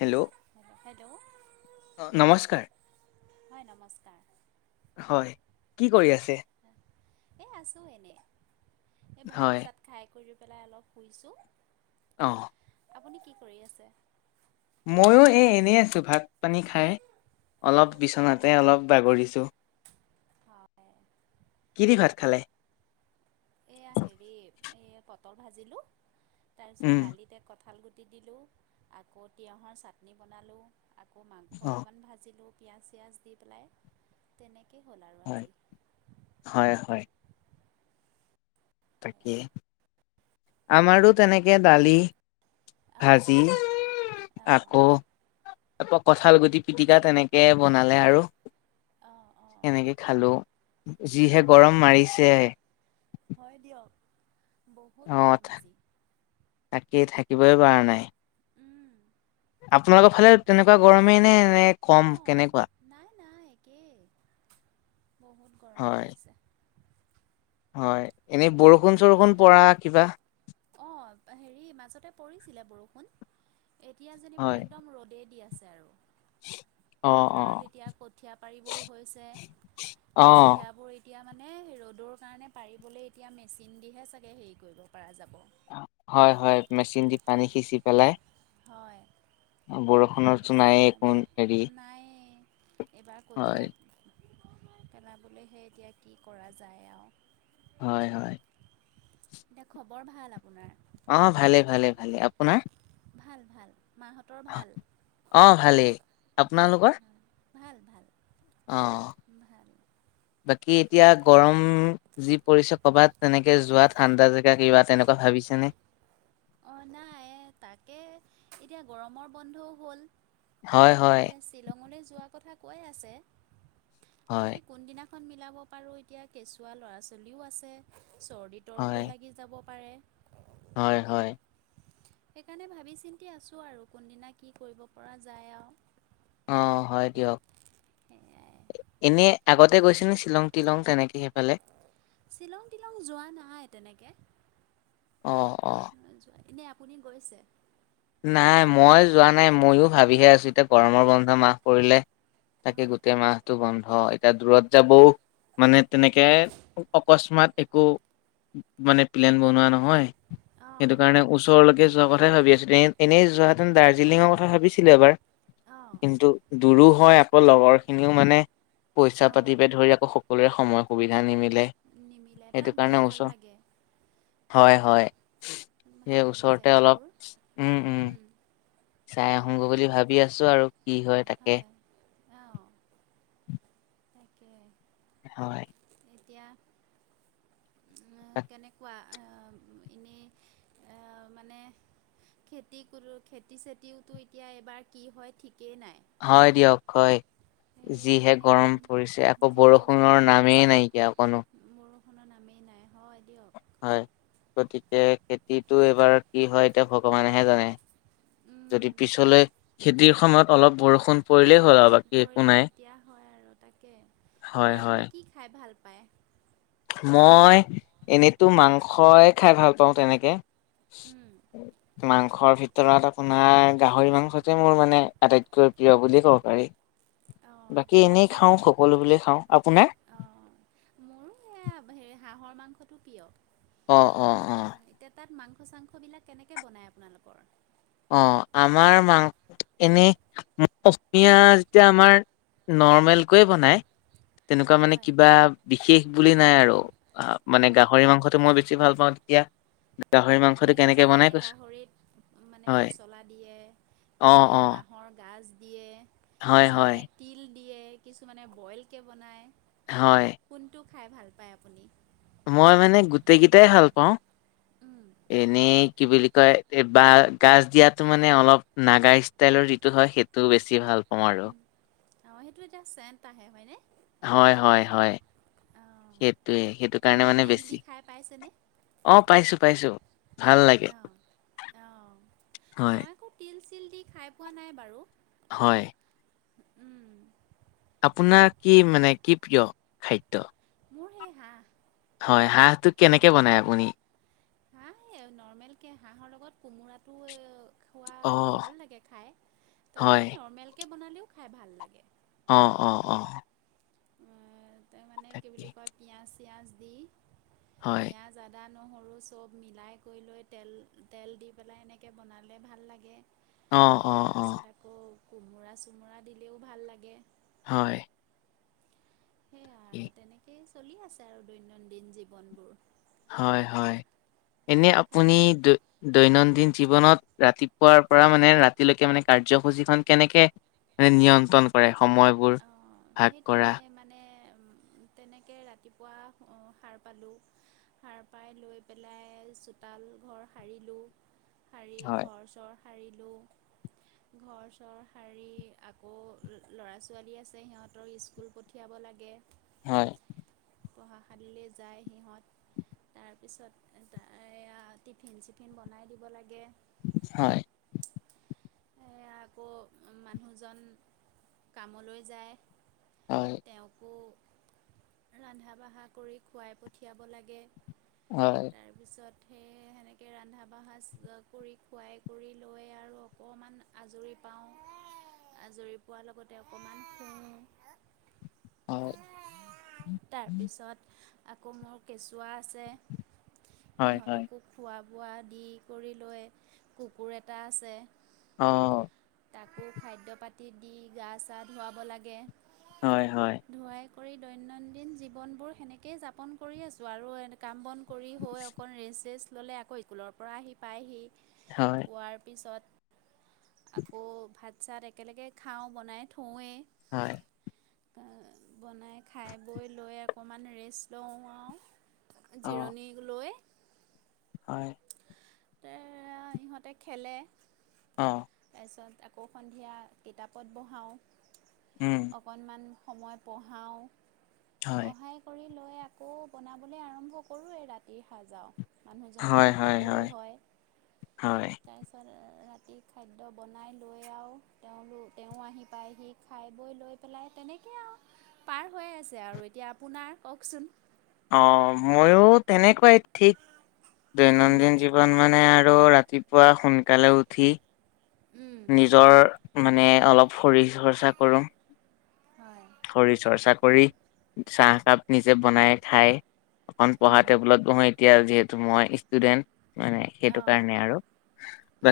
Hello hello. অ নমস্কাৰ হয় নমস্কাৰ। হয়, কি কৰি আছে? এই আছোঁ এনে, এই ভাত হয় চাত খাই কৰি পেলাই অলপ শুইছোঁ। অ'। আপুনি কি কৰি আছে? ময়ো এই এনেই আছোঁ ভাত পানী খাই, অলপ হয় বিচনাতে অলপ বাগৰিছোঁ। হয় কি দি ভাত খালে? এইয়া হেৰি, এই পটল ভাজিলোঁ, তাৰপিছত উম দালিত কঁঠাল গুটি দিলোঁ, আকৌ তিঁয়হৰ চাটনি বনালোঁ। আকৌ মাংস অ অকণমান ভাজিলোঁ পিঁয়াজ চিয়াজ দি পেলাই, তেনেকেই হ'ল আৰু হয় আজি। হয় হয়। সেয়া তাকেই, আমাৰো তেনেকে দালি অঁ ভাজি, অঁ আকৌ তাৰপৰা কঁঠাল গুটি পিটিকা তেনেকে বনালে আৰু। অঁ অঁ সেনেকে খালোঁ, যিহে অঁ গৰম মাৰিছে। হয় দিয়ক, অ বহুত গৰম আজি। তাকেই, থাকিবই পৰা নাই। উম। আপোনালোকৰ ফালে তেনেকুৱা গৰমেই নে, নে কম অ' কেনেকুৱা নাই নাই একেই, বহুত গৰম হয় পৰিছে। হয়, এনেই বহুত বৰষুণ গৰম পৰিছে চৰষুণ পৰা কিবা। অ' হেৰি মাজতে পৰিছিলে বৰষুণ, এতিয়া যেনিবা হয় একদম ৰ'দে দি আছে আৰু। অ অ পথাৰত এতিয়া কঠীয়া পাৰিবও হৈছে, অ কঠিয়াবোৰ এ এতিয়া মানে ৰ'দৰ কাৰণে পাৰিবলৈ এতিয়া মেচিন দিহে চাগে হেৰি কৰিব পৰা যাব। হয় হয় মেচিন দি পানী সিচি পেলাই। হয়। পানী বৰষুণৰতো সিঁচি নাইয়ে পেলাই একো বৈ, হেৰি নাই এইবাৰ হয় কঠীয়া পেলাবলৈহে এতিয়া কি কৰা যায় আৰু। হয় হয়। এনে খবৰ ভাল আপোনাৰ? অ' ভালে ভালে ভালে, আপোনাৰ? ভাল ভাল, মাহঁতৰ ভাল? অ' ভালেই, আপোনালোকৰ? ভাল ভাল অ' ভাল বাকী এতিয়া পাইছে গৰম যি পৰিছে ক'ৰবাত তেনেকে যোৱা ঠাণ্ডা জেগা কিবা তেনেকুৱা ভাবিছেনে? অ' নাই তাকে এতিয়া গৰমৰ বন্ধও হ'ল। হয় হয়। শ্বিলঙলে যোৱা কথা কৈ আছে, হয় তাকে কোনদিনা খন মিলাব পাৰোঁ এতিয়া কেঁচুৱা ল'ৰা ছোৱালীও আছে, চৰ্দি হয় তৰ্দিও লাগি যাব পাৰে। হয় হয়। সেইকাৰণে ভাবি চিন্তি আছোঁ আৰু কোনদিনা কি কৰিব পৰা যায় আৰু। অ', হয় দিয়ক। সেয়াই এনে আগতে গৈছে নি শ্বিলং টিলং তেনেকে সেইফালে? শ্বিলং তিলং যোৱা নাই তেনেকে। অ', অ'। নাই যোৱা, এনেই আপুনি গৈছে। নাই মই যোৱা নাই, ময়ো ভাবিহে আছোঁ। এতিয়া গৰমৰ বন্ধ মাহ পৰিলে। তাকে হয় গোটেই মাহ এতিয়া টো বন্ধ, এতিয়া দূৰত যাবও মানে তেনেকে অকস্মাত একো মানে প্লেন বনোৱা নহয়, অঁ সেইটো কাৰণে ওচৰলৈকে যোৱা কথাই ভাবি আছিলোঁ এনেই যোৱা হেঁতেন দাৰ্জিলিঙৰ কথা ভাবিছিলোঁ এবাৰ। অ'। কিন্তু দূৰো হয় আকৌ লগৰ খিনিও মানে পইচা অঁ পাতি পে ধৰি আকৌ সকলোৰে সময় সুবিধা নিমিলে। নিমিলে তাত সেইটো গৈ কাৰণে ভাল লাগে ওচৰত হয়, হয়। ভাল সেই লাগে ওচৰতে অলপ জেগাবোৰ উম, উম। চাই আহোগৈ সেয়াই বুলি ভাবি আছোঁ আৰু কি হয় তাকে। অহ। তাকে। হয়। এতিয়া নো কেনেকুৱা। অ', এনেই অ', মানে খেতি কৰোঁ খেতি চেতিওটো এতিয়া এইবাৰ কি হয় ঠিকেই নাই। হয় দিয়ক হয়। সেয়ে যিহে মানে গৰম একদম পৰিছে, আকৌ যিহে গৰম বৰষুণৰ নামেই পৰিছে নাইকিয়া অকনো বৰষুণৰ নামেই নাই হয় দিয়ক। হয়, গতিকে খেতিটো এইবাৰ কি হয় এতিয়া ভগৱানেহে জানে। উম'। যদি পিছলৈ খেতিৰ সময়ত অলপ বৰষুণ পৰিলেই হয় আৰু বাকী একো পৰিলে নাই তেতিয়া হয় আৰু তাকে, হয় এতিয়া হয়। আপুনি কি খাই ভাল পায়? মই এনেটো মাংসই খাই ভাল পাওঁ তেনেকে। উম, মাংসৰ ভিতৰত আপোনাৰ গাহৰি মাংসটোৱে, মোৰ মানে আটাইতকৈ প্ৰিয় বুলিয়ে ক'ব পাৰি। অ', বাকী এতিয়া তাত এনেই খাওঁ কেনেকে সকলোবোৰে খাওঁ। আপোনাৰ? অ', মোৰো হে হাঁহৰ মাংসটো প্ৰিয়। অ', অ', অ'। এতিয়া তাত মাংস চাংসবিলাক কেনেকে বনায় আপোনালোকৰ? অ', আমাৰ মাংস এনেই অসমীয়া [inaudible] যেতিয়া আমাৰ নৰ্মেলকৈয়ে বনাই তেনেকুৱা মানে হয়। কিবা বিশেষ বুলি নাই আৰু। আহ মানে অঁ গাহৰি অঁ মাংসটো মই বেছি ভাল পাওঁ তেতিয়া গাহৰি অ', মাংসটো এতিয়া কেনেকে বনাই কিছুমানে কৈছো গাহৰিত মানে হয়। পচলা দিয়ে, অ', কিছুমানে অ', বাঁহৰ গাজ দিয়ে। হয়, হয়, কিছুমানে তিল দিয়ে, কিছুমানে বইলকে বনায়। হয়। কোনটো খাই ভাল পায় আপুনি? মই মানে গোটেই কেইটাই ভাল পাওঁ এনেই কি বুলি কয়, এই বা গাজ দিয়াটো মানে অলপ নাগা ষ্টাইলৰ যিটো হয় সেই- টো বেছি ভাল পাওঁ আৰু। অঁ' সেইটো এটা চেণ্ট আহে হয় নে? হয়' হয়' হয়' অঁ সেইটোৱে সেইটো কাৰণে এনেই মানে তিল দি বেছি। খাই পাইছেনে? অঁ' পাইছোঁ পাইছোঁ। অঁ' অঁ' হয়, মই আকৌ তিল চিল দি খাই পোৱা নাই বাৰু। হয়। উম' আপোনাৰ কি মানে কি প্ৰিয় খাদ্য? মোৰ সেই হাঁহ। হয়, হাঁহটো কেনেকে বনাই আপুনি? হাঁহ এই নৰ্মেল কে হাঁহৰ লগত কোমোৰাটো ও- পুৱা অ', ভাল লাগে খাই, হয়। তথাপি নৰ্মেলকে বনালেও খাই ভাল লাগে। অঁ অঁ অঁ' অঁহ তাৰমানে কি তাকে। বুলি কয়? পিঁয়াজ ছিঁয়াজ দি হয়, পিঁয়াজ- যাদা নহৰু চব মিলাই কৰি লৈ তেল তেল দি পেলাই এনেকে বনালে ভাল লাগে। অ', অ', অ', তাৰপিছত আকৌ কোমোৰা চোমোৰা দিলেও ভাল লাগে। হয়। সেয়া কি আৰু তেনেকেই চলি আছে আৰু দৈনন্দিন জীৱনবোৰ। হয় হয়, এনে আপুনি খাদ্য দু- দৈনন্দিন জীৱনত ৰাতিপুৱাৰ পৰা মানে, ৰাতিলৈকে মানে কাৰ্যসূচীখন কেনেকে- মানে নিয়ন্ত্ৰণ- কৰে সময়বোৰ। অঁ' ভাগ সেই কৰা? তেনে মা- নে উম তেনেকে ৰাতিপুৱা অঁ সাৰ পালোঁ। সাৰ পাই লৈ পেলাই চোতাল ঘৰ সাৰিলোঁ। সাৰি হয়, ঘৰ চৰ- সাৰিলো ঘৰ চৰ সাৰি আকৌ ল ল'ৰা ছো- ছোৱালী আছে সিহঁতৰ স্কুল পঠিয়াব লাগে। হয়। পঢ়াশালিলে যায় সিহঁত। তাৰপিছত তাই এইয়া টিফিন চিফিন বনাই দিব লাগে। হয়। সেইয়া আকৌ মানুহজন- কামলৈ যায় হয়, তেওঁকো- ৰন্ধা বাঢ়া কৰি খুৱাই পঠিয়াব লাগে। হয়। তাৰপিছত সেই সেনেকে ৰান্ধা বাঢ়া অ কৰি খোৱাই কৰি লয় আৰু- অকমান আজৰি পাওঁ আজৰি পোৱাৰ লগত- তে অকমান শুঁ। হয়, তাৰপিছত আকৌ মোৰ কেঁচুৱা আছে। হয়, হয়। সিহঁতকো খোৱা বোৱা দি কৰি লৈ কুকুৰ এটা আছে। অঁ' তাকো খাদ্য পাতি দি গা চা ধুৱাব লাগে। হয় হয়। ধুঁৱাই কৰি দৈনন্দিন জীৱনবোৰ সেনেকেই যাপন কৰি আছোঁ। আৰু কাম বন- কৰি হৈ অকণ ৰেষ্ট চেষ্ট ল'লে আকৌ ইকুলৰ পৰা আহি পায় হি। হয়। শুৱাৰ পিছত আকৌ ভাত চাত একেলগে খাওঁ বনাই থৌৱে। হয়। অ বনাই খাই বৈ লৈ অকণমান ৰেষ্ট লওঁ আও। অ', জিৰণীক লৈ হয়। তে আ ইহঁতে খেলে। অহ। তাৰপিছত আকৌ সন্ধিয়া কিতাপত বহাও। উম। অকণমান সময় পঢ়াওঁ, হয়। পঢ়াই কৰি লৈ আকৌ বনাবলৈ আৰম্ভ কৰোঁৱেই ৰাতিৰ সাজাওঁ। মানুহজনো হয়, আহি হয়, পাবহি হয়। হয়। তাৰপিছত ৰাতি খাদ্য বনাই লৈ আও তেওঁলো তেওঁ আহি পায়হি খাই বৈ লৈ পেলাই তেনেকৈ আও। পাৰ হৈ আছে আৰু এতিয়া আপোনাৰ কওকচোন? অ মইও তেনেকুৱাই ঠিক। উম দৈনন্দিন জীৱন মানে আৰু ৰাতিপুৱা সোনকালে উঠি উম নিজৰ মানে অলপ শৰীৰ হৰ্চা কৰো। হয়। শৰীৰ চৰ্চা কৰি চাহকাপ নিজে বনাই খায় অকণ পঢ়া উম টেবুলত কহু এতিয়া যিহেতু মই ষ্টুডেন্ট মানে সেইটো অঁ কাৰণে আৰু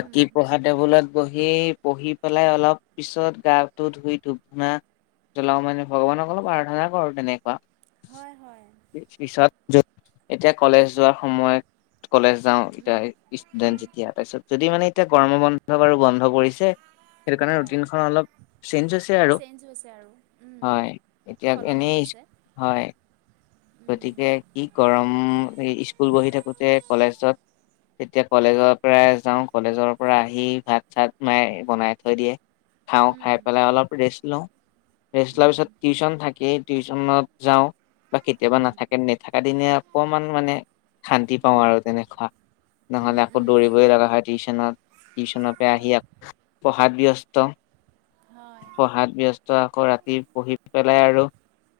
উম পঢ়াত টেবুলত বহি বহি পেলাই অলপ পিছত গাটো ধুই ধূপ ধূনা জ্বলাও মানে ভগৱানক অলপ পৰ্থনা কৰোঁ তেনেকুৱা। হয় হয়। পিছত যত, এতিয়া কলেজ যোৱাৰ সময়ত কলেজ যাওঁ এতিয়া উম ষ্টুডেন্ট উম যেতিয়া তাৰপছত যদি মানে এতিয়া গম বন্ধ আৰু বন্ধ কৰিছে। সেইটো কাৰণে হয় ৰুটিনখন অলপ চেঞ্জ হৈছে আৰু চেঞ্জ হৈছে আৰু উম হয় এতিয়া সলনি এনেই হৈছে হয়, উম গতিকে ই গৰম স্কুল বহি থাকোতে কলেজত তেতিয়া কলেজৰ পৰা যাওঁ। কলেজৰ পৰা আহি ভাত চাত মায়ে বনাই থৈ দিয়ে। খাওঁ খাই উম পেলাই অলপ ৰেষ্ট লওঁ ৰেষ্ট লোৱাৰ উম পিছত টিউশচন থাকেই টিউশচনত যাওঁ বা কেতিয়াবা উম নাথাকে নাথাকা দিনেত অকমান মানে শান্তি পাওঁ উম আৰু তেনেকুৱা। নহ'লে উম আকৌ উম দৌৰিবই উম লগা হয় টিউচনত টিউচনত। আহি হয় আকৌ পঢ়াত ব্যস্ত হয় পঢ়াত ব্য আকৌ ৰাতি পঢ়ি পেলাই আৰু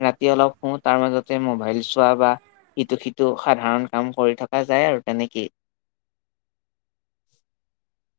ৰাতি অলপ হু তাৰ মাজতে মোবাইল চোৱা বা ইটো সিটো সাধাৰণ কাম কৰি থকা যায় আৰু তেনেকেই।